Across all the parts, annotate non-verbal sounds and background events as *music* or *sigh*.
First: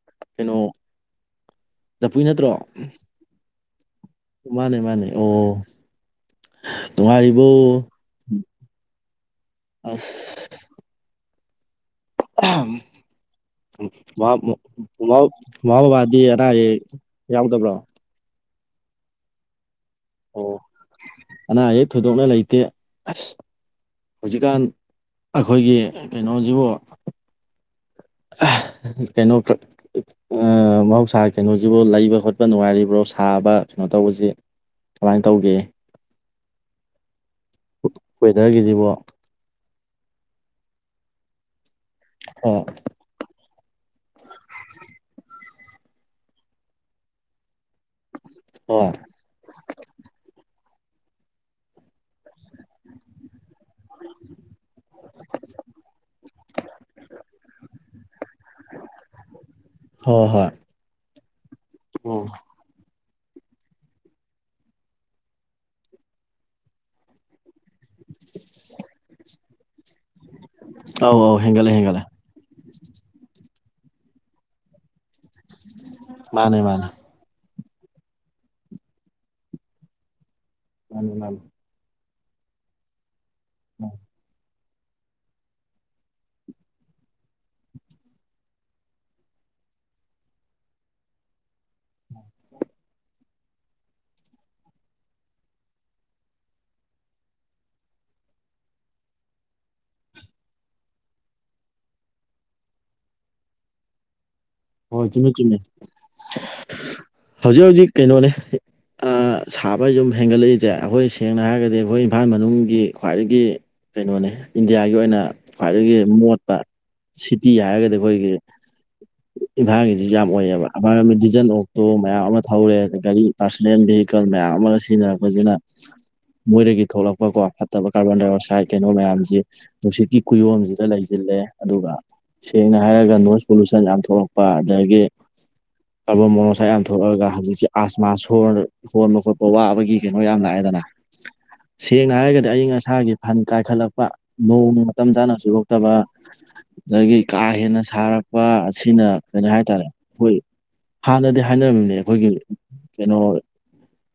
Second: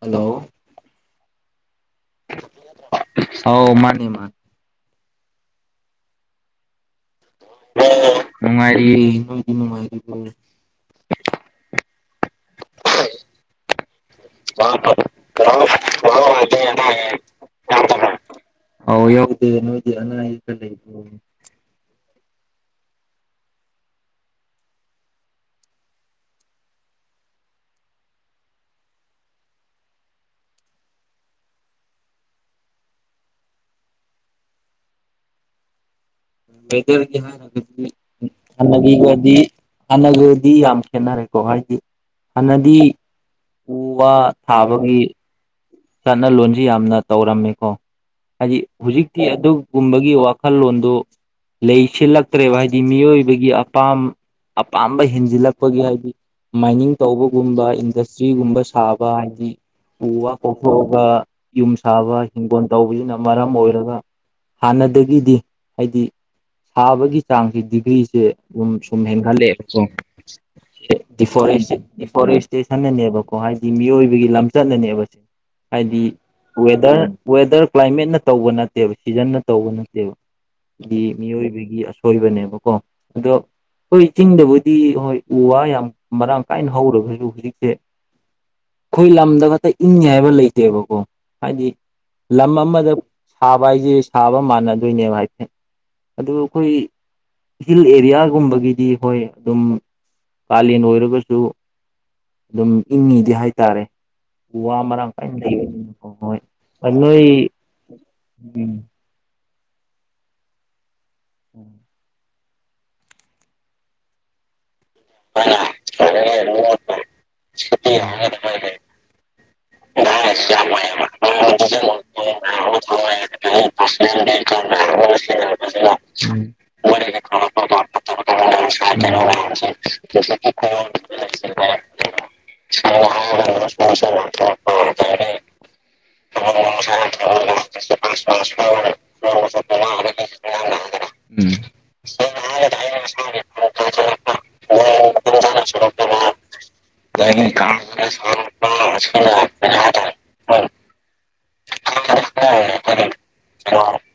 Hello ꯑꯣ ꯆꯐꯨꯏ ꯅꯠꯇ꯭ꯔꯣ ꯑꯧ ꯃꯥꯅꯦ ꯃꯥꯅꯦ ꯃꯥꯅꯦ ꯑꯣ ꯅꯨꯡꯉꯔꯤꯕꯣ ꯅꯨꯡꯉꯥꯏꯔꯤ ꯅꯣꯏꯗꯤ ꯅꯨꯡꯉꯥꯏꯔꯤꯕꯣ ꯑꯁ ꯑ ꯃꯥ ꯃꯃꯥ ꯃꯃꯥ ꯕꯕꯥꯗꯤ ꯑꯅꯥ ꯑꯌꯦꯛ ꯌꯥꯎꯗꯕ꯭ꯔꯣ ꯑꯥꯎ ꯌꯥꯎꯗ‌ꯦ ꯅ‌ꯣꯏꯗꯤ ꯑꯅꯥ ꯑꯌ‌ꯦꯛ ꯀꯥ ꯑꯣ ꯂꯩꯕꯔ‌ꯣ ꯑꯅꯥ ꯑꯌꯦꯛ ꯊꯣꯏꯗꯣꯛꯅ ꯂꯩꯇꯦ ꯑꯁ ꯍꯧꯖꯤꯛꯀꯥꯟ ꯑꯩꯈꯣꯏꯒꯤ ꯀꯩꯅꯣꯁꯤꯕꯨ ꯑꯍ ꯀꯩꯅꯣ ꯀꯛ ꯑꯥ ꯃꯍꯧꯁꯥ ꯀꯩꯅꯣꯁꯤꯕꯨ ꯂꯩꯕ ꯈꯣꯠꯄ ꯅꯨꯡꯉꯥꯏꯔꯤꯕ꯭ꯔꯣ ꯁꯥꯕ ꯀꯩꯅꯣ ꯇꯧꯕꯁꯤ ꯀꯃꯥꯏꯅ ꯇꯧꯒꯦ *unintelligible* ꯋꯦꯗꯔꯒꯤꯁꯤꯕꯣ ꯍꯥꯏꯒꯒꯗꯤ ꯍꯥꯟꯅꯒꯗꯤ ꯌꯥꯝ ꯈꯦꯠꯅꯔꯦꯀꯣ ꯍꯥꯏꯗꯤ ꯍꯣꯏ ꯍꯥꯟꯅꯗꯤ ꯎ ꯋꯥ ꯊꯥꯕꯒꯤ ꯆꯠꯅ ꯂꯣꯟꯖꯤ ꯌꯥꯝꯅ ꯇꯧꯔꯝꯃꯦꯀꯣ ꯍꯥꯏꯗꯤ ꯍꯣꯏ ꯍꯧꯖꯤꯛ ꯇꯦ ꯑꯗꯨꯒꯨꯝꯕꯒꯤ ꯋꯥꯈꯜꯂꯣꯟꯗꯨ ꯂꯩꯁꯤꯜꯂꯛꯇ꯭ꯔꯦꯕ ꯍꯥꯏ ꯃꯤꯑꯣꯏꯕꯒꯤ ꯑꯄꯥꯝ ꯑꯄꯥꯝꯕ ꯍꯦꯟꯖꯤꯜꯂꯛꯄꯒꯤ ꯍꯥꯏꯗꯤ ꯃꯥꯏꯅꯤꯡ ꯇꯧꯕꯒꯨꯝꯕ ꯏꯟꯗꯁꯇ꯭ꯔꯤꯒꯨꯝꯕ ꯁꯥꯕ ꯍꯥꯏꯗꯤ ꯎ ꯍꯣꯏ ꯋꯥ ꯍꯣꯏ ꯊꯣꯛꯑꯒ ꯌꯨꯝ ꯁꯥꯕ ꯍꯤꯡꯒꯣꯜ ꯇꯧꯕꯁꯤꯅ ꯃꯔꯝ ꯑꯣꯏꯔꯒ ꯍꯥꯟꯅꯗꯒꯤꯗꯤ ꯍꯥꯏꯗꯤ ꯊꯥꯕꯒꯤ ꯆꯥꯡꯁꯤ ꯗꯤꯒ꯭ꯔꯤꯁꯦ ꯑꯗꯨ ꯁꯨꯝ ꯍꯦꯟꯒꯠꯂꯛꯑꯦꯕ ꯑꯧ ꯑꯧ ꯍꯦꯟꯒꯠꯂꯦ ꯍꯦꯟꯒꯠꯂꯦ ꯗꯤꯐꯣꯔꯦꯁꯇꯦꯁꯟꯅꯅꯦꯕꯀꯣ ꯍꯥꯏꯗꯤ ꯃꯤꯑꯣꯏꯕꯒꯤ ꯂꯝꯆꯠꯅꯅꯦꯕ ꯁꯦ ꯍꯥꯏꯗꯤ ꯃꯥꯅꯦ ꯃꯥꯅꯦ ꯋꯦꯗꯔ ꯋꯦꯗꯔ ꯀ꯭ꯂꯥꯏꯃꯦꯠꯅ ꯇꯧꯕ ꯅꯠꯇꯦꯕ ꯁꯤꯖꯟꯅ ꯇꯧꯕ ꯅꯠꯇꯦꯕ ꯍꯥꯏꯗꯤ ꯃꯥꯅꯦ ꯃꯥꯅꯦ ꯃꯤꯑꯣꯏꯕꯒꯤ ꯁꯣꯏꯕꯅꯦꯕꯀꯣ ꯑꯗꯣ ꯍꯣꯏ ꯆꯤꯡꯗꯕꯨꯗꯤ ꯍꯣꯏ ꯎ ꯋꯥ ꯌꯥꯝ ꯃꯔꯥꯡ ꯀꯥꯏꯅ ꯍꯧꯔꯕꯁꯨ ꯍꯧꯖꯤꯛꯁꯦ ꯑꯩꯈꯣꯏ ꯂꯝꯗ ꯈꯛꯇ ꯏꯪꯉꯤ ꯍꯥꯏꯕ ꯂꯩꯇꯦꯕꯀꯣ ꯍꯥꯏꯗꯤ ꯂꯝ ꯑꯃꯗ ꯁꯥꯕ ꯍꯥꯏꯁꯦ ꯁꯥꯕ ꯃꯥꯟꯅꯗꯣꯏꯅꯦꯕ ꯍꯥꯏꯐꯦꯠ ꯑꯗꯨ ꯑꯩꯈꯣꯏ ꯍꯤꯜ ꯑꯦꯔꯤꯌꯥꯒꯨꯝꯕꯒꯤꯗꯤ ꯍꯣꯏ ꯑꯗꯨꯝ ꯀꯥꯂꯦꯟ ꯑꯣꯏꯔꯒꯁꯨ ꯑꯗꯨꯝ ꯏꯪꯉꯤꯗꯤ ꯍꯥꯏꯇꯥꯔꯦ ꯎ ꯋꯥ ꯍꯣꯏ ꯃꯔꯥꯡ ꯆꯨꯝꯃꯤ ꯀꯥꯏꯅ ꯆꯨꯝꯃꯤ ꯂꯩꯕꯒꯤ ꯅꯤ ꯀꯣ ꯅꯣꯏ ꯍꯧꯖꯤꯛ ꯍꯧꯖꯤꯛ ꯀꯩꯅꯣꯅꯦ ꯎꯝ ꯑꯥ ꯁꯥꯕ ꯁꯨꯝ ꯍꯦꯟꯒꯠꯂꯛꯏꯁꯦ ꯑꯩꯈꯣꯏ ꯁꯦꯡꯅ ꯍꯥꯏꯔꯒꯗꯤ ꯑꯩꯈꯣꯏ ꯏꯝꯐꯥꯜ ꯃꯅꯨꯡꯒꯤ ꯈ꯭ꯋꯥꯏꯗꯒꯤ ꯀꯩꯅꯣꯅꯦ ꯏꯟꯗꯤꯌꯥꯒꯤ ꯑꯣꯏꯅ ꯍꯣꯏ ꯈ꯭ꯋꯥꯏꯗꯒꯤ ꯍꯣꯏ ꯃꯣꯠꯄ ꯍꯣꯏ ꯁꯤꯇꯤ ꯍꯥꯏꯔꯒꯗꯤ ꯑꯩꯈꯣꯏꯒꯤ ꯍꯣꯏ ꯍꯣꯏ ꯎꯝ ꯏꯝꯐꯥꯜꯒꯤꯖꯤꯖꯨ ꯌꯥꯝ ꯑꯣꯏꯌꯦꯕ ꯃꯔꯝꯗꯤ ꯗꯤꯖꯟ ꯑꯣꯛꯇꯣ ꯃꯌꯥꯝ ꯑꯃ ꯊꯧꯔꯦ ꯒꯥꯔꯤ ꯄꯥꯔꯁꯣꯅꯦꯜ ꯚꯦꯍꯤꯀꯜ ꯃꯌꯥꯝ ꯑꯃꯒ ꯁꯤꯖꯤꯟꯅꯔꯛꯄꯁꯤꯅ ꯃꯣꯏꯗꯒꯤ ꯊꯣꯛꯂꯛꯄꯀꯣ ꯐꯠꯇꯕ ꯀꯥꯔꯕꯣꯟꯗꯥꯏꯑꯣꯛꯁꯥꯏꯠ ꯀꯩꯅꯣ ꯃꯌꯥꯝꯖꯤ ꯅꯨꯡꯁꯤꯠꯀꯤ ꯀꯨꯌꯣꯟꯁꯤꯗ ꯂꯩꯁꯤꯜꯂꯦ ꯑꯗꯨꯒ ꯁꯦꯡꯅ ꯍꯥꯏꯔꯒ ꯅꯣꯏꯁ ꯄꯣꯂꯨꯁꯟ ꯌꯥꯝ ꯊꯣꯛꯂꯛꯄ ꯑꯗꯒꯤ ꯀꯥꯔꯕꯣꯟ ꯃꯣꯅꯣꯑꯣꯛꯁꯥꯏꯠ ꯌꯥꯝ ꯊꯣꯛꯂꯛꯑꯒ ꯍꯧꯖꯤꯛꯁꯦ ꯑꯁꯃ ꯁꯣꯔ ꯍꯣꯟꯕ ꯈꯣꯠꯄ ꯋꯥꯕꯒꯤ ꯀꯩꯅꯣ ꯌꯥꯝ ꯂꯥꯛꯑꯦꯗꯅ ꯁꯦꯡꯅ ꯍꯥꯏꯔꯒꯗꯤ ꯑꯌꯤꯡ ꯑꯁꯥꯒꯤ ꯐꯟ ꯀꯥꯏꯈꯠꯂꯛꯄ ꯅꯣꯡ ꯃꯇꯝ ꯆꯥꯅ ꯆꯨꯔꯥꯛꯇꯕ ꯑꯗꯒꯤ ꯀꯥ ꯍꯦꯟꯅ ꯁꯥꯔꯛꯄ ꯑꯁꯤꯅ ꯀꯔꯤ ꯍꯥꯏꯇꯥꯔꯦ ꯑꯩꯈꯣꯏ ꯎꯝ ꯍꯥꯟꯅꯗꯤ ꯍꯥꯏꯅꯔꯝꯃꯤꯅꯦ ꯑꯩꯈꯣꯏꯒꯤ ꯀꯩꯅꯣ *unintelligible*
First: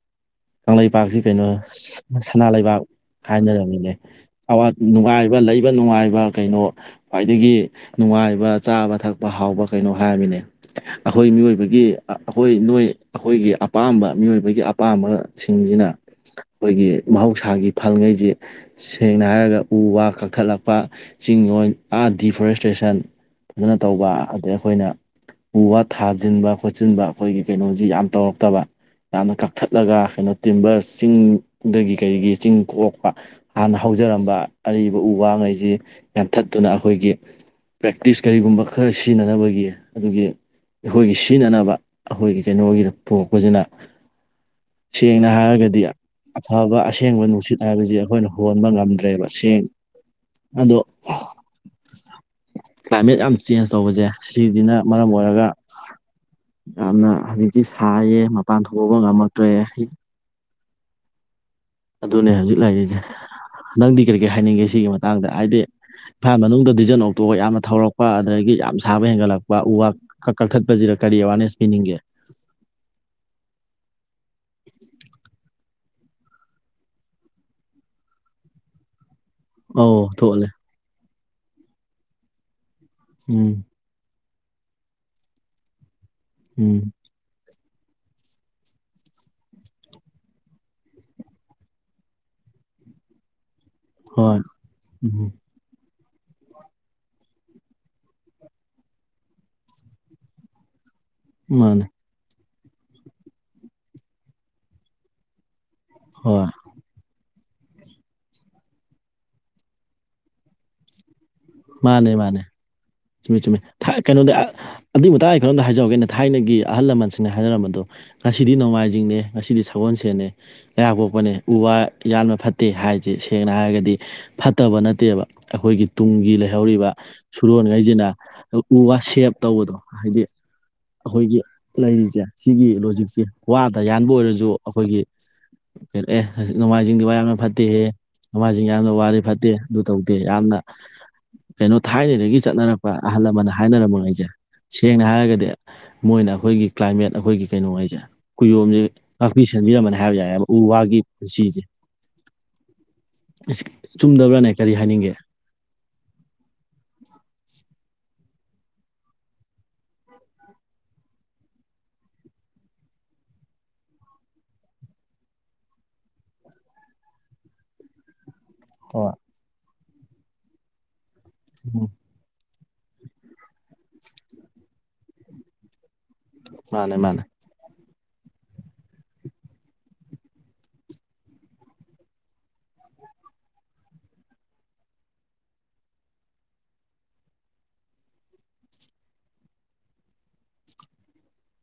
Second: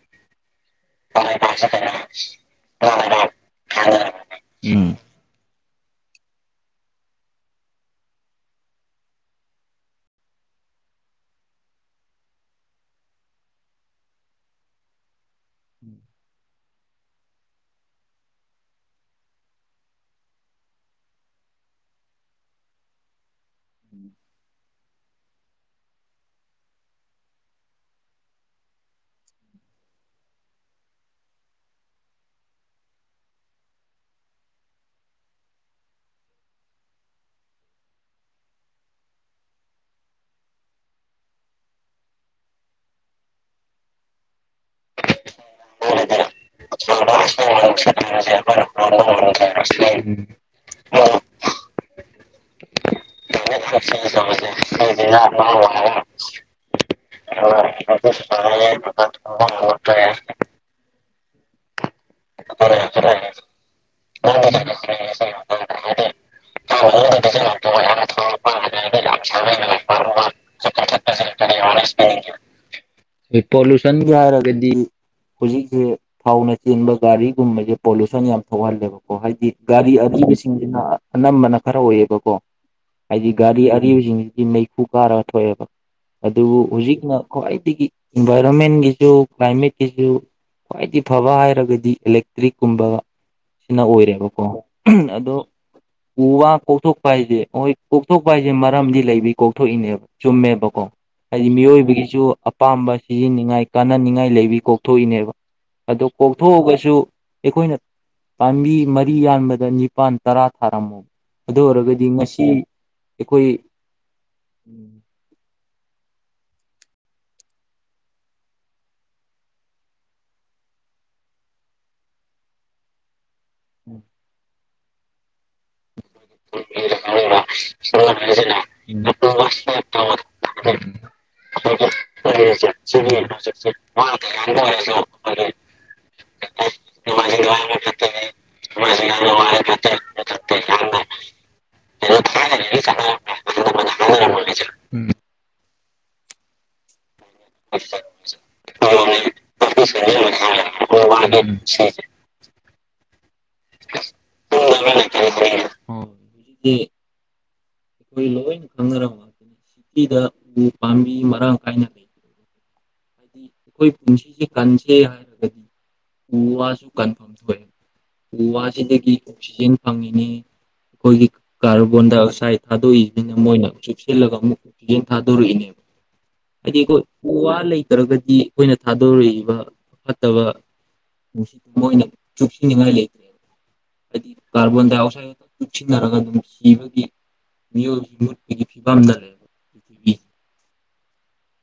ꯀꯥꯡꯂꯩꯄꯥꯛꯁꯤ ꯀꯩꯅꯣ ꯁꯅꯥ ꯂꯩꯕꯥꯛ ꯍꯥꯏꯅꯔꯝꯃꯤꯅꯦ ꯑꯋꯥꯠꯄ ꯅꯨꯡꯉꯥꯏꯕ ꯂꯩꯕ ꯅꯨꯡꯉꯥꯏꯕ ꯀꯩꯅꯣ ꯈ꯭ꯋꯥꯏꯗꯒꯤ ꯅꯨꯡꯉꯥꯏꯕ ꯆꯥꯕ ꯊꯛꯄ ꯍꯥꯎꯕ ꯀꯩꯅꯣ ꯍꯥꯏꯔꯝꯃꯤꯅꯦ ꯑꯩꯈꯣꯏ ꯃꯤꯑꯣꯏꯕꯒꯤ ꯑꯩꯈꯣꯏ ꯅꯣꯏ ꯑꯩꯈꯣꯏꯒꯤ ꯑꯄꯥꯝꯕ ꯃꯤꯑꯣꯏꯕꯒꯤ ꯑꯄꯥꯝꯕ ꯁꯤꯡꯁꯤꯅ ꯑꯩꯈꯣꯏꯒꯤ ꯃꯍꯧꯁꯥꯒꯤ ꯐꯜꯈꯩꯁꯤ ꯁꯦꯡꯅ ꯍꯥꯏꯔꯒ ꯎ ꯋꯥ ꯀꯛꯊꯠꯂꯛꯄ ꯆꯤꯡ ꯑꯥ ꯗꯤꯐꯣꯔꯦꯁꯇ꯭ꯔꯦꯁꯟ ꯑꯗꯨꯅ ꯇꯧꯕ ꯑꯗꯩ ꯑꯩꯈꯣꯏꯅ ꯎ ꯋꯥ ꯊꯥꯖꯤꯟꯕ ꯈꯣꯆꯤꯟꯕ ꯑꯩꯈꯣꯏꯒꯤ ꯀꯩꯅꯣꯖꯤ ꯌꯥꯝ ꯇꯧꯔꯛꯇꯕ ꯌꯥꯝꯅ ꯀꯛꯊꯠꯂꯒ ꯀꯩꯅꯣ ꯇꯤꯝꯕꯔ ꯆꯤꯡꯗꯒꯤ ꯀꯔꯤꯒꯤ ꯆꯤꯡ ꯀꯣꯛꯄ ꯍꯥꯟꯅ ꯍꯧꯖꯔꯝꯕ ꯑꯔꯤꯕ ꯎ ꯋꯥ ꯈꯩꯁꯤ ꯌꯥꯟꯊꯠꯇꯨꯅ ꯑꯩꯈꯣꯏꯒꯤ ꯄ꯭ꯔꯦꯛꯇꯤꯁ ꯀꯔꯤꯒꯨꯝꯕ ꯈꯔ ꯁꯤꯖꯤꯟꯅꯅꯕꯒꯤ ꯒꯤ ꯑꯗꯨꯒꯤ ꯑꯩꯈꯣꯏꯒꯤ ꯁꯤꯖꯤꯟꯅꯅꯕ ꯑꯩꯈꯣꯏꯒꯤ ꯀꯩꯅꯣꯒꯤ ꯄꯣꯔꯛꯄꯁꯤꯅ ꯁꯦꯡꯅ ꯍꯥꯏꯔꯒꯗꯤ ꯗꯤ ꯑꯐꯕ ꯑꯁꯦꯡꯕ ꯅꯨꯡꯁꯤꯠ ꯍꯥꯏꯕꯁꯤ ꯑꯩꯈꯣꯏꯅ ꯍꯣꯟꯕ ꯉꯝꯗ꯭ꯔꯦꯕ ꯁꯦꯡ ꯑꯗꯣ ꯀ꯭ꯂꯥꯏꯃꯦꯠ ꯌꯥꯝ ꯆꯦꯟꯖ ꯇꯧꯕꯁꯦ ꯁꯤꯖꯤꯅ ꯃꯔꯝ ꯑꯣꯏꯔꯒ ꯌꯥꯝꯅ ꯍꯧꯖꯤꯛꯇꯤ ꯁꯥꯏꯌꯦ ꯃꯄꯥꯟ ꯊꯣꯛꯑꯕ ꯉꯝꯃꯛꯇ꯭ꯔꯦ ꯑꯗꯨꯅꯦ ꯍꯧꯖꯤꯛ ꯂꯩꯔꯤꯁꯦ ꯅꯪꯗꯤ ꯀꯔꯤ ꯀꯔꯤ ꯍꯥꯏꯅꯤꯡꯒꯦ ꯁꯤꯒꯤ ꯃꯇꯥꯡꯗ ꯍꯥꯏꯗꯤ ꯏꯝꯐꯥꯜ ꯃꯅꯨꯡꯗ ꯗꯤꯖꯟ ꯑꯣꯛꯇꯣꯛꯑ ꯌꯥꯝꯅ ꯊꯧꯔꯛꯄ ꯑꯗꯒꯤ ꯌꯥꯝ ꯁꯥꯕ ꯍꯦꯟꯒꯠꯂꯛꯄ ꯎ ꯋꯥ ꯀꯛꯊꯠꯄꯁꯤꯗ ꯀꯔꯤ ꯑꯦꯋꯥꯔꯅꯦꯁ ꯄꯤꯅꯤꯡꯒꯦ *unintelligible* ꯑꯦ ꯄꯣꯂꯨꯁꯟ *unintelligible* ꯍꯥꯏꯔꯒꯗꯤ ꯍꯧꯖꯤꯛꯇꯤ ꯊꯥꯎꯅ ꯆꯦꯟꯕ ꯒꯥꯔꯤꯒꯨꯝꯕꯖꯦ ꯄꯣꯂꯨꯁꯟ ꯌꯥꯝ ꯊꯧꯍꯜꯂꯦꯕꯀꯣ ꯍꯥꯏꯗꯤ ꯒꯥꯔꯤ ꯑꯧ ꯊꯣꯛꯍꯜꯂꯦ ꯑꯔꯤꯕꯁꯤꯡꯁꯤꯅ ꯑꯅꯝꯕꯅ ꯈꯔ ꯑꯣꯏꯌꯦꯕꯀꯣ ꯍꯥꯏꯗꯤ ꯎꯝ ꯒꯥꯔꯤ ꯑꯔꯤꯕꯁꯤꯡꯁꯤꯗꯤ ꯃꯩꯈꯨ ꯀꯥꯔꯒ ꯊꯣꯛꯑꯦꯕ ꯑꯗꯨ ꯎꯝ ꯍꯧꯖꯤꯛ ꯈ꯭ꯋꯥꯏꯗꯒꯤ ꯏꯟꯚꯥꯏꯔꯣꯟꯃꯦꯟꯒꯤꯁꯨ ꯀ꯭ꯂꯥꯏꯃꯦꯠꯀꯤꯁꯨ ꯈ꯭ꯋꯥꯏꯗꯩ ꯐꯕ ꯍꯥꯏꯔꯒꯗꯤ ꯏꯂꯦꯛꯇ꯭ꯔꯤꯛ ꯀꯨꯝꯕ ꯅ ꯍꯣꯏ ꯑꯣꯏꯔꯦꯕꯀꯣ ꯎꯝ ꯑꯗꯣ ꯎ ꯋꯥ ꯀꯣꯛꯊꯣꯛꯄ ꯍꯥꯏꯁꯦ ꯍꯣꯏ ꯀꯣꯛꯊꯣꯛꯄ ꯍꯥꯏꯁꯦ ꯃꯔꯝꯗꯤ ꯂꯩꯕꯩ ꯀꯣꯛꯊꯣꯛꯏꯅꯦ ꯆꯨꯝꯃꯦꯕꯀꯣ ꯍꯥꯏꯗꯤ ꯃꯥꯅꯦ ꯃꯤꯑꯣꯏꯕꯒꯤꯁꯨ ꯑꯄꯥꯝꯕ ꯁꯤꯖꯤꯅꯤꯡꯉꯥꯏ ꯀꯥꯟꯅꯅꯤꯡꯉꯥꯏ ꯂꯩꯕꯒꯤ ꯀꯣꯛꯊꯣꯛꯏꯅꯦꯕ ꯑꯗꯣ ꯍꯣꯏ ꯀꯣꯛꯊꯣꯛꯑꯒꯁꯨ ꯑꯩꯈꯣꯏꯅ ꯄꯥꯝꯕꯤ ꯃꯔꯤ ꯌꯥꯟꯕꯗ ꯅꯤꯄꯥꯜ ꯇꯔꯥ ꯊꯥꯔꯝꯃꯨ ꯑꯗꯨ ꯑꯣꯏꯔꯒꯗꯤ ꯃꯥꯅꯦ ꯃꯥꯅꯦ ꯉꯁꯤ ꯆꯨꯝꯃꯦ ꯆꯨꯝꯃꯦ ꯑꯩꯈꯣꯏ ꯊꯥꯏ ꯀꯩꯅꯣꯗ ꯑꯗꯨꯏ ꯃꯇꯥꯡꯗ ꯑꯩ ꯀꯩꯅꯣꯝꯗ ꯍꯥꯏꯖꯍꯧꯒꯦꯅꯤ ꯊꯥꯏꯅꯒꯤ ꯑꯍꯜ ꯂꯃꯟꯁꯤꯡꯅ ꯍꯥꯏꯅꯔꯝꯕꯗꯣ ꯉꯁꯤꯗꯤ ꯅꯣꯡꯃꯥꯏꯖꯤꯡꯅꯦ ꯉꯁꯤꯗꯤ ꯁꯒꯣꯜꯁꯦꯟꯅꯦ ꯂꯩꯕꯥꯛꯄꯣꯛꯄꯅꯦ ꯎ ꯋꯥ ꯌꯥꯟꯕ ꯐꯠꯇꯦ ꯍꯥꯏ ꯁꯤ ꯁꯦꯡꯅ ꯍꯥꯏꯔꯒꯗꯤ ꯐꯠꯇꯕ ꯅꯠꯇꯦꯕ ꯑꯩꯈꯣꯏꯒꯤ ꯇꯨꯡꯒꯤ ꯂꯩꯍꯧꯔꯤꯕ ꯁꯨꯔꯣꯟꯒꯩ *unintelligible* ꯅ ꯎ ꯋꯥ ꯁꯦꯞ ꯇꯧꯕꯗꯣ ꯍꯥꯏꯗꯤ ꯑꯈꯣꯏꯒꯤ ꯂꯩꯔꯤꯖꯦ ꯁꯤꯒꯤ ꯂꯣꯖꯤꯛꯁꯦ ꯋꯥꯗ ꯌꯥꯟꯕ ꯑꯣꯏꯔꯖꯨ ꯑꯩꯈꯣꯏꯒꯤ ꯑꯦ ꯅꯣꯡꯃꯥꯏꯖꯤꯡꯗꯤ ꯋꯥ ꯎꯝ ꯌꯥꯝꯅ ꯑꯣ ꯐꯠꯇꯦꯍꯦ ꯃꯃꯥꯁꯤꯡ ꯌꯥꯝꯅ ꯋꯥꯔ ꯐꯠꯇꯦ ꯑꯗꯨ ꯇꯧꯗꯦ ꯌꯥꯝꯅ ꯀꯩꯅꯣ ꯊꯥꯏꯅꯗꯒꯤ ꯆꯠ ꯑꯍꯜ ꯂꯃꯟꯅ ꯍꯥꯏꯅꯔꯃ ꯉꯩꯁꯦ ꯁꯦꯡꯅ ꯍꯥꯏꯔꯒꯗꯤ ꯃꯣꯏꯅ ꯑꯩꯈꯣꯏꯒꯤ ꯀ꯭ꯂꯥꯏꯃꯦꯠ ꯑꯩꯈꯣꯏꯒꯤ ꯀꯩꯅꯣ ꯍꯥꯏꯖꯦ ꯀꯨꯌꯣꯝꯖꯤ ꯉꯥꯛꯄꯤ ꯁꯦꯟꯕꯤꯔꯝꯕꯅꯤ ꯍꯥꯏꯕ ꯌꯥꯏꯕꯨ ꯎ ꯋꯥꯒꯤ ꯄꯨꯟꯁꯤꯖꯦ ꯆꯨꯝꯗꯕ꯭ꯔꯥꯅꯦ ꯀꯔꯤ ꯍꯥꯏꯅꯤꯡꯒꯦ *unintelligible* *unintelligible* ꯑꯩꯈꯣꯏ ꯂꯣꯏꯅ ꯈꯪꯅꯔꯝꯃꯅꯤ ꯁꯤꯇꯤꯗ ꯎ ꯄꯥꯝꯕꯤ ꯃꯔꯥꯡ ꯀꯥꯏꯅ ꯂꯩ ꯑꯩꯈꯣꯏ ꯄꯨꯟꯁꯤꯁꯤ ꯀꯟꯁꯦ ꯍꯥꯏꯔꯒꯗꯤ ꯎ ꯋꯥꯁꯨ ꯀꯟꯐꯝ ꯊꯣꯛꯑ ꯎ ꯋꯥꯖꯤꯗꯒꯤ ꯍꯣꯏ ꯑꯣꯛꯁꯤꯖꯦꯟ ꯐꯪꯉꯤꯅꯤ ꯑꯩꯈꯣꯏꯒꯤ ꯎꯝ ꯀꯥꯔꯕꯣꯟ ꯗꯥꯏꯑꯣꯛꯁꯥꯏꯠ ꯊꯥꯗꯣꯛꯏꯁꯤꯅ ꯃꯣꯏꯅ ꯆꯨꯞꯁꯤꯜꯂꯒ ꯑꯃꯨꯛ ꯑꯣꯛꯁꯤꯖꯦꯟ ꯊꯥꯗꯣꯔꯛꯏꯅꯦꯕ ꯍꯥꯏꯗꯤ ꯃꯥꯅꯦ ꯑꯩꯈꯣꯏ ꯃꯥꯅꯦ ꯎ ꯋꯥ ꯂꯩꯇ꯭ꯔꯒꯗꯤ ꯑꯩꯈꯣꯏꯅ ꯊꯥꯗꯣꯔꯛꯏꯕ ꯐꯠꯇꯕ *unintelligible* ꯀꯥꯔꯕꯣꯟ ꯗꯥꯏꯑꯛꯁꯥꯏꯗꯛꯇ ꯇꯨꯡꯁꯤꯟꯅꯔꯒ ꯑꯗꯨꯝ ꯁꯤꯕꯒꯤ ꯃꯤꯑꯣꯏꯕ ꯃꯨꯠꯄꯒꯤ ꯐꯤꯕꯝꯗ ꯂꯩ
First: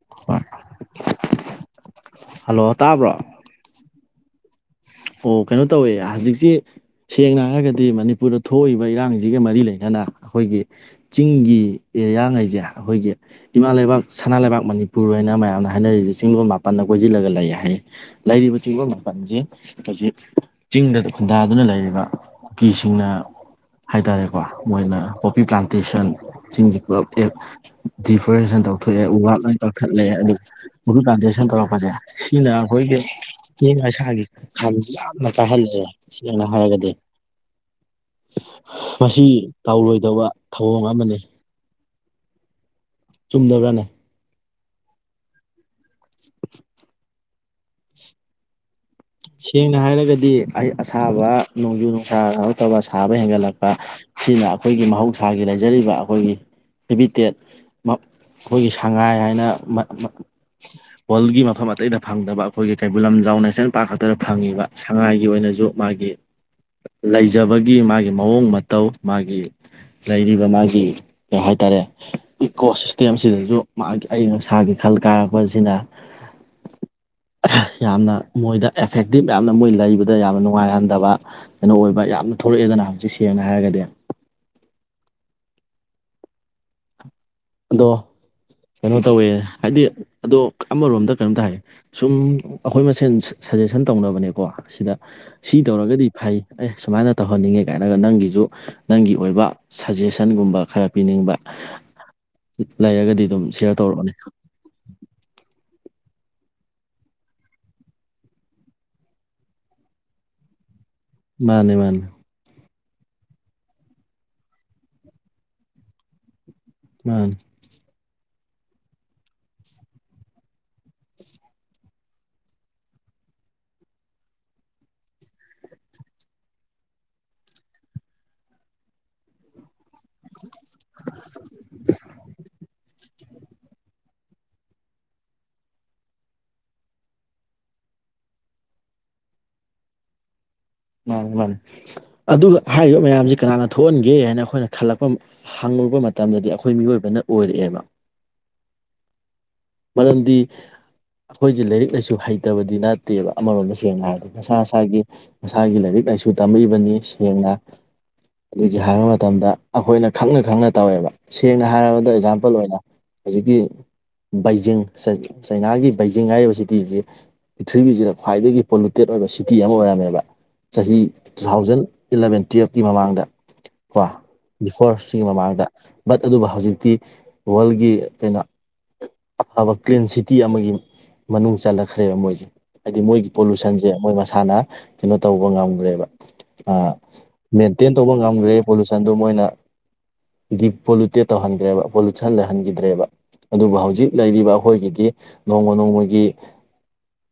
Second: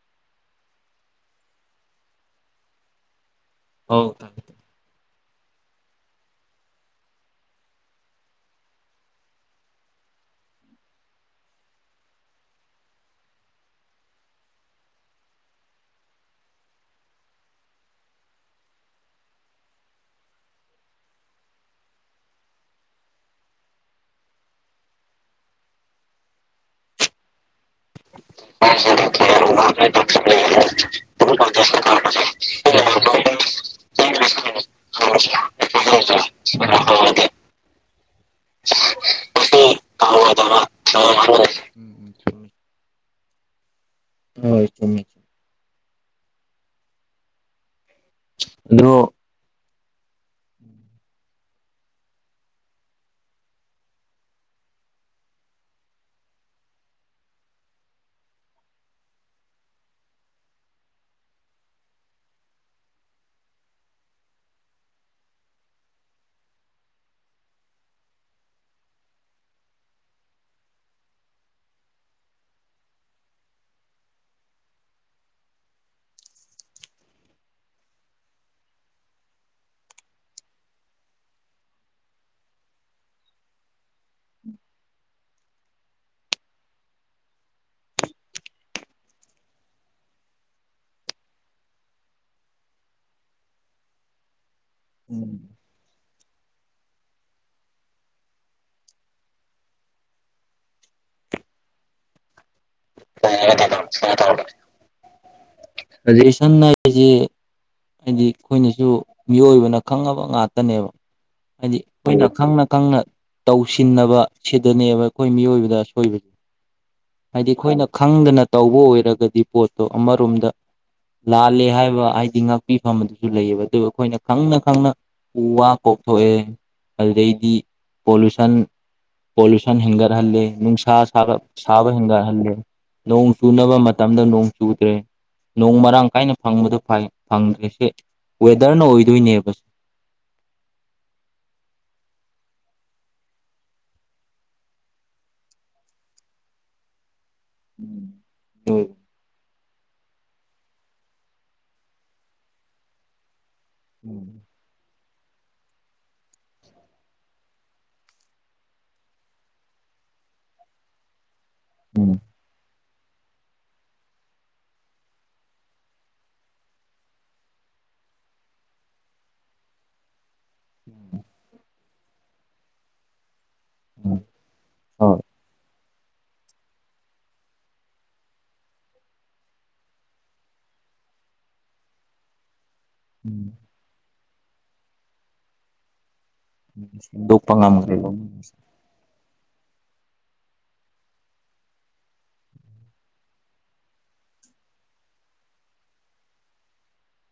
*unintelligible* ꯍꯜꯂꯣ ꯇꯥꯕ꯭ꯔꯣ *unintelligible* ꯑꯣ ꯀꯩꯅꯣ ꯇꯧꯋꯦ ꯍꯧꯖꯤꯛꯁꯤ ꯁꯦꯡꯅ ꯍꯥꯏꯔꯒꯗꯤ ꯃꯅꯤꯄꯨꯔꯗ ꯊꯣꯛꯏꯕ ꯏꯔꯥꯡꯖꯤꯒ ꯃꯔꯤ ꯂꯩꯅꯅ ꯑꯩꯈꯣꯏꯒꯤ ꯆꯤꯡꯒꯤ ꯑꯦꯔꯤꯌꯥꯉꯩꯖꯦ ꯑꯩꯈꯣꯏꯒꯤ ꯏꯃꯥ ꯂꯩꯕꯥꯛ ꯁꯅꯥ ꯂꯩꯕꯥꯛ ꯃꯅꯤꯄꯨꯔ ꯍꯥꯏꯅ ꯃꯌꯥꯝꯅ ꯍꯥꯏꯅꯔꯤꯁꯦ ꯆꯤꯡꯂꯣꯟ ꯃꯥꯄꯟꯅꯗ ꯀꯣꯏꯁꯤꯜꯂꯒ ꯂꯩ ꯍꯥꯏ ꯂꯩꯔꯤꯕ ꯆꯤꯡꯕ ꯃꯄꯥꯟꯁꯦ ꯍꯧꯖꯤꯛ ꯆꯤꯡꯗ ꯈꯨꯟꯗꯥꯗꯨꯅ ꯂꯩꯔꯤꯕ ꯀꯨꯀꯤꯁꯤꯡꯅ ꯍꯥꯏꯇꯥꯔꯦꯀꯣ ꯃꯣꯏꯅ ꯄꯣꯄꯤ ꯄ꯭ꯂꯥꯟꯇꯦꯁꯟ ꯆꯤꯡꯖꯤ ꯄꯨꯂꯞ ꯑꯦꯞ ꯗꯤꯐꯣꯔꯦꯁꯦꯁꯟ ꯇꯧꯊꯣꯛꯑꯦ ꯎ ꯋꯥꯥꯛ ꯂꯥꯏ ꯀꯛꯊꯠꯂꯛꯑꯦ ꯑꯗꯨ ꯎꯨ ꯄ꯭ꯂꯥꯟꯇꯦꯁꯟ ꯇꯧꯔꯛꯄꯁꯦ ꯁꯤꯅ ꯑꯈꯣꯏꯒꯤ ꯏꯌꯤꯡ ꯑꯁꯥꯒꯤ ꯈꯟꯖꯤ ꯌꯥꯝꯅ ꯀꯥꯏꯍꯜꯂꯦ ꯁꯦꯡꯅ ꯍꯥꯏꯔꯒꯗꯤ ꯇꯥꯏ꯫ ꯃꯁꯤ ꯎꯝ ꯎꯝ ꯇꯧꯔꯣꯏꯗꯕ ꯊꯧꯑꯣꯡ ꯑꯃꯅꯤ ꯆꯨꯝꯃꯤ ꯆꯨꯝꯗꯕ꯭ꯔꯥꯅꯦ ꯍꯣꯏ ꯆꯨꯝꯃꯤ ꯑꯗꯣ ꯁꯦꯡꯅ ꯍꯥꯏꯔꯒꯗꯤ ꯑꯩ ꯑꯁꯥꯕ ꯅꯣꯡꯖꯨ ꯅꯨꯡꯁꯥ ꯁꯥꯕ ꯍꯦꯟꯒꯠꯂꯛꯄ ꯁꯤꯅ ꯑꯩꯈꯣꯏꯒꯤ ꯃꯍꯧꯁꯥꯒꯤ ꯂꯩꯖꯔꯤꯕ ꯑꯩꯈꯣꯏꯒꯤ ꯍꯦꯕꯤꯇꯦꯠ ꯑꯩꯈꯣꯏꯒꯤ ꯁꯉꯥꯏ ꯍꯥꯏꯅ ꯋꯜꯒꯤ ꯃꯐꯝ ꯑꯇꯩꯗ ꯐꯪꯗꯕ ꯑꯩꯈꯣꯏꯒꯤ ꯀꯩꯕꯨꯜ ꯂꯝꯖꯥꯎ ꯅꯦꯁꯅꯦꯜ ꯄꯥꯛ ꯈꯛꯇꯗ ꯐꯪꯉꯤꯕ ꯁꯉꯥꯏꯒꯤ ꯑꯣꯏꯅꯁꯨ ꯃꯥꯒꯤ ꯂꯩꯖꯕꯒꯤ ꯃꯥꯒꯤ ꯃꯑꯣꯡ ꯃꯇꯧ ꯃꯥꯒꯤ ꯂꯩꯔꯤꯕ ꯃꯥꯒꯤ ꯀꯩ ꯍꯥꯏꯇꯥꯔꯦ ꯏꯀꯣ ꯁꯤꯁꯇꯦꯝꯁꯤꯗꯁꯨ ꯃꯥ ꯑꯏꯪ ꯑꯁꯥꯒꯤ ꯈꯜ ꯀꯥꯔꯛꯄꯁꯤꯅ ꯌꯥꯝꯅ ꯃꯣꯏꯗ ꯑꯦꯐꯦꯛꯇꯤꯞ ꯃꯌꯥꯝꯅ ꯃꯣꯏ ꯂꯩꯕꯗ ꯌꯥꯝꯅ ꯅꯨꯡꯉꯥꯏꯍꯟꯗꯕ ꯀꯩꯅꯣ ꯑꯣꯏꯕ ꯌꯥꯝꯅ ꯊꯣꯛꯂꯛꯑꯦꯗꯅ ꯍꯧꯖꯤꯛ ꯁꯦꯡꯅ ꯍꯥꯏꯔꯒꯗꯤ ꯑꯗꯣ ꯀꯩꯅꯣ ꯇꯧꯋꯦ ꯍꯥꯏꯗꯤ ꯑꯗꯣ ꯑꯃꯔꯣꯝꯗ ꯀꯩꯅꯣꯝꯇ ꯍꯥꯏ ꯁꯨꯝ ꯑꯩꯈꯣꯏ ꯃꯁꯦꯟ ꯁꯖꯦꯁꯟ ꯇꯧꯅꯕꯅꯦꯀꯣ ꯁꯤꯗ *inaudible* ꯁꯤ ꯇꯧꯔꯒꯗꯤ ꯐꯩ ꯑꯦ ꯁꯨꯃꯥꯏꯅ ꯇꯧꯍꯟꯅꯤꯡꯉꯦ ꯀꯥꯏꯅꯒ ꯅꯪꯒꯤꯖꯨ ꯅꯪꯒꯤ ꯑꯣꯏꯕ ꯁꯖꯦꯁꯟꯒꯨꯝꯕ ꯈꯔ ꯄꯤꯅꯤꯡꯕ ꯂꯩꯔꯒꯗꯤ ꯑꯗꯨꯝ ꯁ꯭ꯌꯥꯔ *unintelligible* *unintelligible* ꯍꯥꯏꯗꯤ ꯑꯩꯈꯣꯏꯅꯁꯨ ꯃꯤꯑꯣꯏꯕꯅ ꯈꯪꯉꯕ ꯉꯥꯛꯇꯅꯦꯕ ꯃꯥꯅꯦ ꯍꯥꯏꯗꯤ ꯃꯥꯅꯦ ꯑꯩꯈꯣꯏꯅ ꯈꯪꯅ ꯈꯪꯅ ꯇꯧꯁꯤꯟꯅꯕ ꯁꯤꯗꯅꯦꯕ ꯑꯩꯈꯣꯏ ꯃꯤꯑꯣꯏꯕꯗ ꯑꯁꯣꯏꯕꯁꯦ *inaudible* ꯍꯥꯏꯗꯤ ꯑꯩꯈꯣꯏꯅ ꯈꯪꯗꯅ ꯇꯧꯕ ꯑꯣꯏꯔꯒꯗꯤ ꯄꯣꯠꯇꯣ ꯑꯃꯔꯣꯝꯗ ꯂꯥꯜꯂꯦ ꯍꯥꯏꯕ ꯍꯥꯏꯗꯤ ꯉꯥꯛꯄꯤꯐꯝ ꯑꯗꯨꯁꯨ ꯂꯩꯌꯦꯕ ꯑꯗꯨꯕꯨ ꯑꯩꯈꯣꯏꯅ ꯈꯪꯅ ꯈꯪꯅ ꯎ ꯋꯥ ꯀꯣꯛꯊꯣꯛꯑꯦ ꯑꯗꯨꯗꯩꯗꯤ ꯄꯣꯂꯨꯁꯟ ꯄꯣꯂꯨꯁꯟ ꯍꯦꯟꯒꯠ ꯇꯍꯜꯂꯦ ꯅꯨꯡꯁꯥ ꯁꯥꯕ ꯍꯦꯟꯒꯠꯍꯜꯂꯦ ꯅꯣꯡ ꯆꯨꯅꯕ ꯃꯇꯝꯗ ꯅꯣꯡ ꯆꯨꯗ꯭ꯔꯦ ꯅꯣꯡ ꯃꯔꯥꯡ ꯀꯥꯏꯅ ꯐꯪꯕꯗꯣ ꯐꯩ ꯐꯪꯗ꯭꯭ꯔꯗꯤ ꯋꯦꯗ꯭ꯔꯅ ꯑꯣꯏꯗꯣꯏꯅꯦꯕ ꯃꯥꯅꯤ ꯃꯥꯅꯤ ꯑꯗꯨꯒ ꯍꯥꯏꯔꯤꯕ ꯃꯌꯥꯝꯁꯤ ꯀꯅꯥꯅ ꯊꯣꯛꯍꯟꯒꯦ ꯍꯥꯏꯅ ꯑꯩꯈꯣꯏꯅ ꯈꯜꯂꯛꯄ ꯍꯪꯉꯨꯕ ꯃꯇꯝꯗꯗꯤ ꯑꯩꯈꯣꯏ ꯃꯤꯑꯣꯏꯕꯅ ꯑꯣꯏꯔꯛꯑꯦꯕ ꯍꯣꯢ ꯃꯔꯝꯗꯤ ꯑꯩꯈꯣꯏꯖꯦ ꯂꯥꯏꯔꯤꯛ ꯂꯥꯏꯁꯨ ꯍꯩꯇꯕꯗꯤ ꯅꯠꯇꯦꯕ ꯑꯃꯔꯣꯝꯗ ꯁꯦꯡꯅ ꯍꯥꯏꯔꯗꯤ ꯎꯝ ꯃꯁꯥ ꯍꯥꯢꯗꯤ ꯃꯁꯥꯒꯤ ꯂꯥꯏꯔꯤꯛ ꯂꯥꯏꯁꯨ ꯇꯝꯃꯛꯏꯕꯅꯤ ꯁꯦꯡꯅ ꯑꯗꯨꯒꯤ ꯍꯥꯏꯕ ꯃꯇꯝꯗ ꯑꯩꯈꯣꯏꯅ ꯈꯪꯅ ꯈꯪꯅ ꯇꯧꯋꯦꯕ ꯁꯦꯡꯅ ꯍꯥꯏꯔꯕꯗ ꯑꯦꯛꯖꯥꯝꯄꯜ ꯑꯣꯏꯅ ꯍꯧꯖꯤꯛꯀꯤ ꯕꯩꯖꯤꯡ ꯆꯩꯅꯥꯒꯤ ꯕꯩꯖꯤꯡ ꯍꯥꯏꯔꯤꯕ ꯁꯤꯇꯤꯖꯤ ꯄ꯭ꯔꯤꯊꯤꯕꯤꯁꯤꯗ ꯈ꯭ꯋꯥꯏꯗꯒꯤ ꯄꯣꯂꯨꯇꯦꯠ ꯑꯣꯏꯕ ꯁꯤꯇꯤ ꯑꯃ ꯑꯣꯏꯔꯝꯃꯦꯕ ꯆꯍꯤ ꯇꯨ ꯊꯥꯎꯖꯟ ꯏꯜꯂꯕꯦꯟ ꯇꯨꯌꯦꯜꯞꯀꯤ ꯃꯃꯥꯡꯗ ꯀꯣ ꯕꯤꯐꯣꯔ ꯁꯤꯒꯤ ꯃꯃꯥꯡꯗ ꯕꯠ ꯑꯗꯨꯕꯨ ꯍꯧꯖꯤꯛꯇꯤ ꯋꯥꯔꯜꯒꯤ ꯀꯩꯅꯣ ꯑꯐꯕ ꯀ꯭ꯂꯤꯟ ꯁꯤꯇꯤ ꯑꯃꯒꯤ ꯃꯅꯨꯡ ꯆꯜꯂꯛꯈ꯭ꯔꯦꯕ ꯃꯣꯏꯖꯦ ꯍꯥꯏꯗꯤ ꯃꯣꯏꯒꯤ ꯄꯣꯂꯨꯁꯟꯖꯦ ꯁꯦ ꯃꯣꯏ ꯃꯁꯥꯅ ꯀꯩꯅꯣ ꯇꯧꯕ ꯉꯝꯒ꯭ꯔꯦꯕ ꯑ ꯃꯦꯟꯇꯦꯟ ꯇꯧꯕ ꯉꯝꯒ꯭ꯔꯦ ꯄꯣꯂꯨꯁꯟꯗꯨ ꯃꯣꯏꯅ ꯗꯤꯄꯣꯂꯨꯇꯦꯠ ꯇꯣ ꯍꯟꯒ꯭ꯔꯦꯕ ꯄꯣꯂꯨꯁꯟ ꯂꯩꯍꯟꯒꯤꯗ꯭ꯔꯦꯕ ꯑꯗꯨꯕꯨ ꯍꯧꯖꯤꯛ ꯂꯩꯔꯤꯕ ꯑꯩꯈꯣꯏꯒꯤꯗꯤ ꯅꯣꯡꯃ ꯅꯣꯡꯃꯒꯤ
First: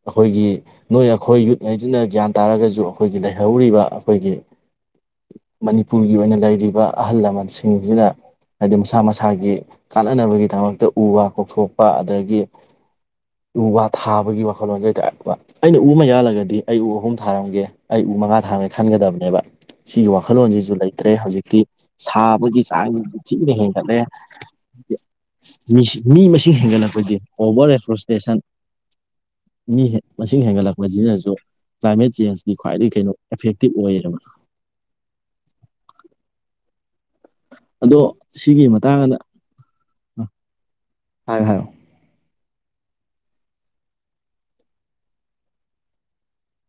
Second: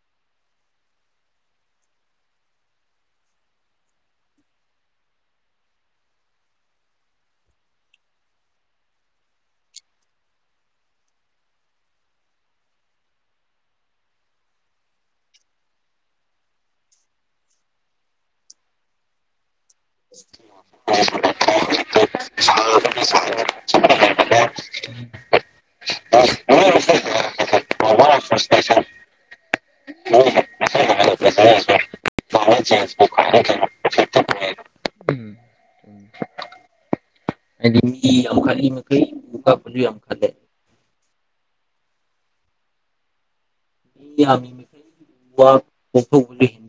ꯑꯈꯣꯏꯒꯤ ꯅꯣꯏ ꯑꯩꯈꯣꯏ ꯌꯨꯠ ꯈꯩꯁꯤꯅ ꯒ꯭ꯌꯥꯟ ꯇꯥꯔꯒꯁꯨ ꯑꯩꯈꯣꯏꯒꯤ ꯂꯩꯍꯧꯔꯤꯕ ꯑꯩꯈꯣꯏꯒꯤ ꯃꯅꯤꯄꯨꯔꯒꯤ ꯑꯣꯏꯅ ꯂꯩꯔꯤꯕ ꯑꯍꯜ ꯂꯃꯟꯁꯤꯡꯁꯤꯗ ꯍꯥꯏꯗꯤ ꯃꯁꯥ ꯃꯁꯥꯒꯤ ꯀꯥꯟꯅꯅꯕꯒꯤꯗꯃꯛꯇ ꯎ ꯋꯥ ꯀꯣꯛꯊꯣꯛꯄ ꯑꯗꯒꯤ ꯎ ꯋꯥ ꯊꯥꯕꯒꯤ ꯋꯥꯈꯜꯂꯣꯟꯁ‌ꯦ ꯍꯥꯏꯇꯥꯔ‌ꯦ ꯑꯩꯅ ꯎ ꯑꯃ ꯌꯥꯜꯂꯒꯗꯤ ꯑꯩ ꯎ ꯑꯍꯨꯝ ꯊꯥꯔꯝꯒꯦ ꯑꯩ ꯎ ꯃꯉꯥ ꯊꯥꯔꯝꯒꯦ ꯈꯟꯒꯗꯕꯅꯦꯕ ꯁꯤꯒꯤ ꯋꯥꯈꯜꯂꯣꯟꯁꯤꯁꯨ ꯂꯩꯇ꯭ꯔꯦ ꯍꯧꯖꯤꯛꯇꯤ ꯁꯥꯕꯒꯤ ꯆꯥꯡ ꯌꯥꯝ ꯊꯤꯅ ꯍꯦꯟꯒꯠꯂꯦ ꯃꯤ ꯃꯁꯤꯡ ꯍꯦꯟꯒꯠꯂꯛꯄꯁꯦ ꯑꯣꯕꯔ ꯑꯦꯐꯣꯔ‌ꯦꯁꯇꯦꯁꯟ ꯃꯤ ꯃꯁꯤꯡ ꯍꯦꯟꯒꯠꯂꯛꯄꯁꯤꯅꯁꯨ ꯀ꯭ꯂꯥꯏꯃꯦꯠ ꯆꯦꯟꯖꯀꯤ ꯈ꯭ꯋꯥꯏꯗꯒꯤ ꯀꯩꯅꯣ ꯑꯦꯐꯦꯛꯇꯤꯞ ꯑꯣꯏꯌꯦꯕ ꯎꯝ ꯎꯝ ꯍꯥꯏꯗꯤ ꯑꯗꯣ ꯁꯤꯒꯤ ꯃꯇꯥꯡꯗ *unintelligible* ꯍꯥꯢꯌꯣ ꯍꯥꯢꯌꯦ *unintelligible*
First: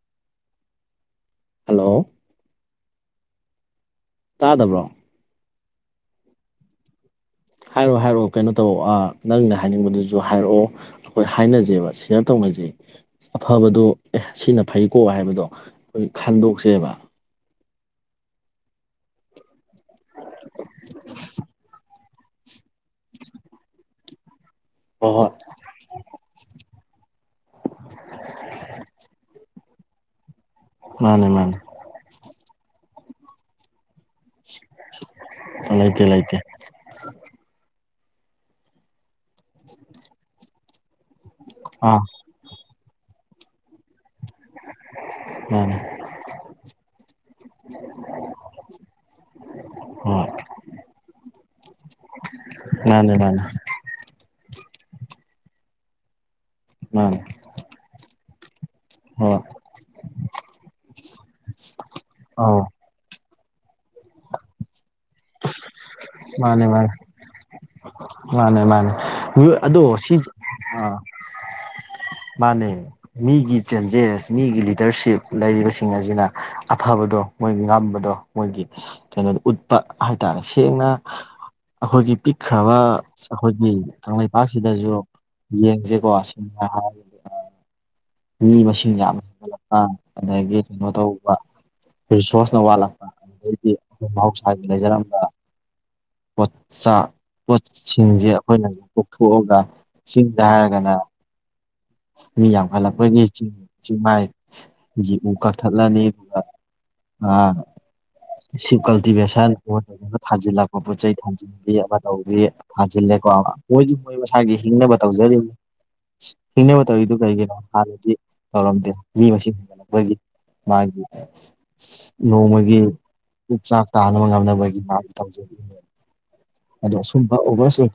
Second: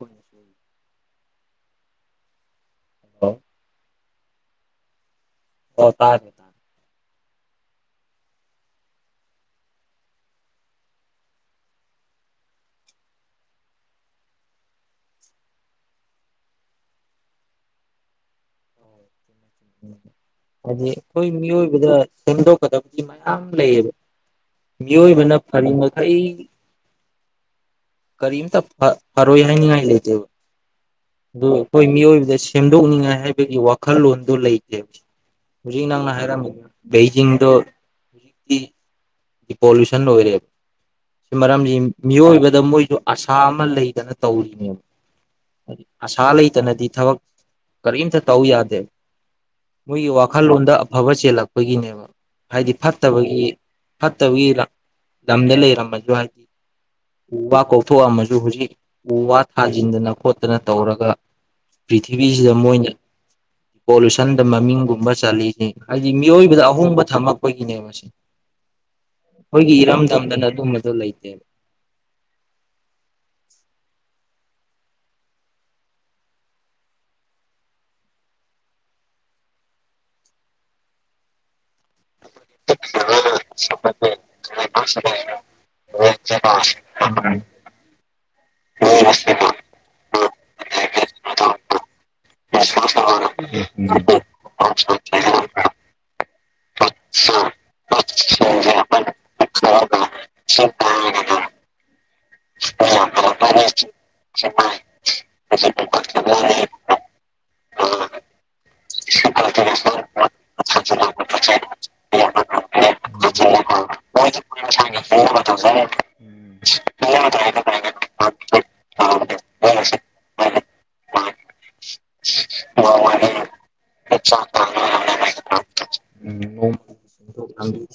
ꯑꯩꯈꯣꯏꯅꯁꯨ ꯍꯜꯂꯣ *inaudible* ꯇꯥꯗꯕ꯭ꯔꯣ ꯑꯣ ꯇꯥꯔꯦ ꯇꯥꯔꯦ ꯍꯥꯏꯔꯛꯑꯣ ꯍꯥꯏꯔꯛꯑꯣ ꯀꯩꯅꯣ ꯇꯧ ꯑ ꯅꯪꯅ ꯍꯥꯏꯅꯤꯡꯕꯗꯨꯖꯨ ꯍꯥꯏꯔꯛꯑꯣ ꯍꯣꯏ ꯍꯥꯏꯅꯖꯦꯕ ꯁꯤꯌꯥ꯭ꯔ ꯇꯧꯅꯖꯦ ꯑꯐꯕꯗꯣ ꯑꯦ ꯁꯤꯅ ꯐꯩꯀꯣ ꯍꯥꯏꯕꯗꯣ ꯑꯩꯈꯣꯏ ꯈꯟꯗꯣꯛꯁꯦꯕ ꯑꯣ *inaudible* ꯍꯥꯏꯗꯤ ꯑꯩꯈꯣꯏ ꯃꯤꯑꯣꯏꯕꯗ ꯁꯦꯝꯗꯣꯛꯀꯗꯕꯗꯤ ꯃꯌꯥꯝ ꯂꯩꯌꯦꯕ ꯍꯣꯏ ꯍꯣꯏ ꯃꯤꯑꯣꯏꯕꯅ ꯐꯔꯤ ꯃꯈꯩ ꯀꯔꯤꯝꯇ ꯐ ꯐꯔꯣꯏ ꯍꯥꯏꯅꯤꯡꯉꯥꯏ ꯂꯩꯇꯦꯕ ꯃꯥꯅꯦ ꯑꯗ‌ꯣ ꯃꯥꯅꯦ ꯑꯩꯈ‌ꯣꯏ ꯃꯤꯑꯣꯏꯕꯗ ꯁꯦꯝꯗꯣꯛꯅꯤꯡꯉꯥꯏ ꯍꯥꯏꯕꯒꯤ ꯋꯥꯈꯜꯂꯣꯟꯗꯣ ꯂꯩꯇꯦꯕ ꯍꯧꯖꯤꯛ ꯂꯩꯇꯦ ꯅꯪꯅ ꯂꯩꯇꯦ ꯍꯥꯏꯔꯝꯃꯤꯗ‌ꯣ ꯕꯩꯖꯤꯡꯗꯣ ꯍꯧꯖꯤꯛꯇꯤ ꯄꯣꯂꯨꯁꯟ ꯑꯣꯏꯔꯦ ꯁꯤ ꯃꯔꯝꯗꯤ ꯑꯥ ꯃꯤꯑꯣꯏꯕꯗ ꯃꯣꯏ ꯑꯁꯥ ꯑꯃ ꯂꯩꯗꯅ ꯇꯧꯔꯤꯅꯦ ꯃꯥꯅꯦ ꯑꯁꯥ ꯂꯩꯇꯅꯗꯤ ꯊꯕꯛ ꯀꯔꯤꯝꯇ ꯇꯧ ꯌꯥꯗꯦ ꯃꯣꯏꯒꯤ ꯍꯣꯏ ꯋꯥꯈꯜꯂꯣꯟꯗ ꯑꯐꯕ ꯆꯦꯜꯂꯛꯄꯒꯤꯅꯦꯕ ꯍꯥꯏꯗꯤ ꯃꯥꯅꯦ ꯃꯥꯅꯦ ꯐꯠꯇꯕꯒꯤ ꯐꯠꯇꯕꯒꯤ ꯂꯝ ꯇꯝꯗ ꯂꯩꯔꯝꯕ ꯗꯨꯃꯥꯏꯅ ꯑꯥ ꯎ ꯋꯥ ꯀꯣꯛꯊꯣꯛꯑꯝꯃꯁꯨ ꯍꯧꯖꯤꯛ ꯎ ꯋꯥ ꯊꯥꯖꯤꯟꯗꯅ ꯈꯣꯠꯇꯅ ꯇꯧꯔꯒ ꯄ꯭ꯔꯤꯊꯤꯕꯤꯁꯤꯗ ꯑꯧ ꯃꯣꯏꯅ ꯄꯣꯂꯨꯁꯟꯗ ꯃꯃꯤꯡꯒꯨꯝꯕ ꯆꯠꯂꯤꯅꯦ ꯍꯥꯏꯕꯗꯤ ꯃꯤꯑꯣꯏꯕꯗ ꯃꯥꯅꯦ ꯃꯥꯅꯦ ꯑꯍꯣꯡꯕ ꯊꯝꯃꯛꯄꯒꯤꯅꯦꯕꯁꯦ ꯃꯥꯅꯦ ꯃꯥꯅꯦ ꯑꯗꯣ ꯁꯤꯁ ꯑꯗꯨꯝꯕꯗꯣ ꯑ ꯂꯩꯇꯦꯕ ꯃꯥꯅꯦ ꯃꯤꯒꯤ ꯆꯦꯟꯖꯦꯁ ꯃꯤꯒꯤ ꯂꯤꯗꯔꯁꯤꯞ ꯂꯩꯔꯤꯕꯁꯤꯡ ꯑꯁꯤꯅ ꯑꯐꯕꯗꯣ ꯃꯣꯏ ꯉꯝꯕꯗꯣ ꯃꯣꯏꯒꯤ ꯀꯩꯅꯣꯗ ꯎꯠꯄ ꯍꯥꯏꯇꯥꯔꯦ ꯁꯦꯡꯅ ꯑꯩꯈꯣꯏꯒꯤ ꯄꯤꯛꯈ꯭ꯔꯕ ꯑꯩꯈꯣꯏꯒꯤ ꯀꯪꯂꯩꯄꯥꯛꯁꯤꯗꯁꯨ ꯌꯦꯡꯁꯦꯀꯣ ꯁꯤꯅ ꯍꯥꯏ *inaudible* ꯃꯤ ꯃꯁꯤꯡ ꯌꯥꯝ ꯍꯦꯟꯒꯠꯂꯛꯄ ꯑꯗꯒꯤ ꯀꯩꯅꯣ ꯇꯧꯕ ꯔꯤꯁꯣꯔꯁꯅ ꯋꯥꯠꯂꯛꯄ *unintelligible* *unintelligible* ꯄꯣꯠ ꯆꯥ ꯄꯣꯠꯁꯤꯡꯁꯦ ꯑꯩꯈꯣꯏꯅ ꯀꯣꯛꯊꯣꯛꯑꯒ ꯆꯤꯡꯗ ꯍꯥꯏꯔꯒꯅ ꯃꯤ ꯌꯥꯝ ꯍ‌ꯦꯜꯂꯛꯄꯒꯤ ꯆꯤꯡ ꯆꯤꯡꯃꯥꯏꯒꯤ ꯎ ꯀꯛꯊꯠꯂꯅꯤ ꯑꯗꯨꯒ ꯑꯥ ꯁꯤꯞ ꯀꯜꯇꯤꯚꯦꯁꯟꯅ ꯊꯥꯖꯤꯜꯂꯛꯄ ꯄꯣꯠ ꯆꯩ ꯊꯥꯖꯤꯟꯕꯤ ꯑꯃ ꯇꯧꯔ‌ꯦ ꯐꯥꯖꯤꯜꯂꯦꯀꯣ ꯃꯣꯏꯁꯨ ꯃꯣꯏ ꯃꯁꯥꯒꯤ ꯍꯤꯡꯅꯕ ꯇꯧꯖꯔꯤꯅꯤ ꯏꯅꯕ ꯇꯧꯔꯤꯗꯨ ꯀꯩꯒꯤꯅꯣ ꯍꯥꯟꯅꯗꯤ ꯇꯧꯔꯝꯗꯦ ꯃꯤ ꯃꯁꯤꯡ ꯍꯦꯟꯒꯠꯂꯛꯄꯒꯤ ꯃꯥꯒꯤ ꯅꯣꯡꯃꯒꯤ ꯄꯨꯆꯥꯛ ꯇꯥꯅꯕ ꯉꯝꯅꯕꯒꯤ ꯇꯧꯖ ꯎꯝ ꯅꯣꯡ ꯑꯗꯣ ꯁꯨꯝꯕꯕ ꯂꯝꯕꯤ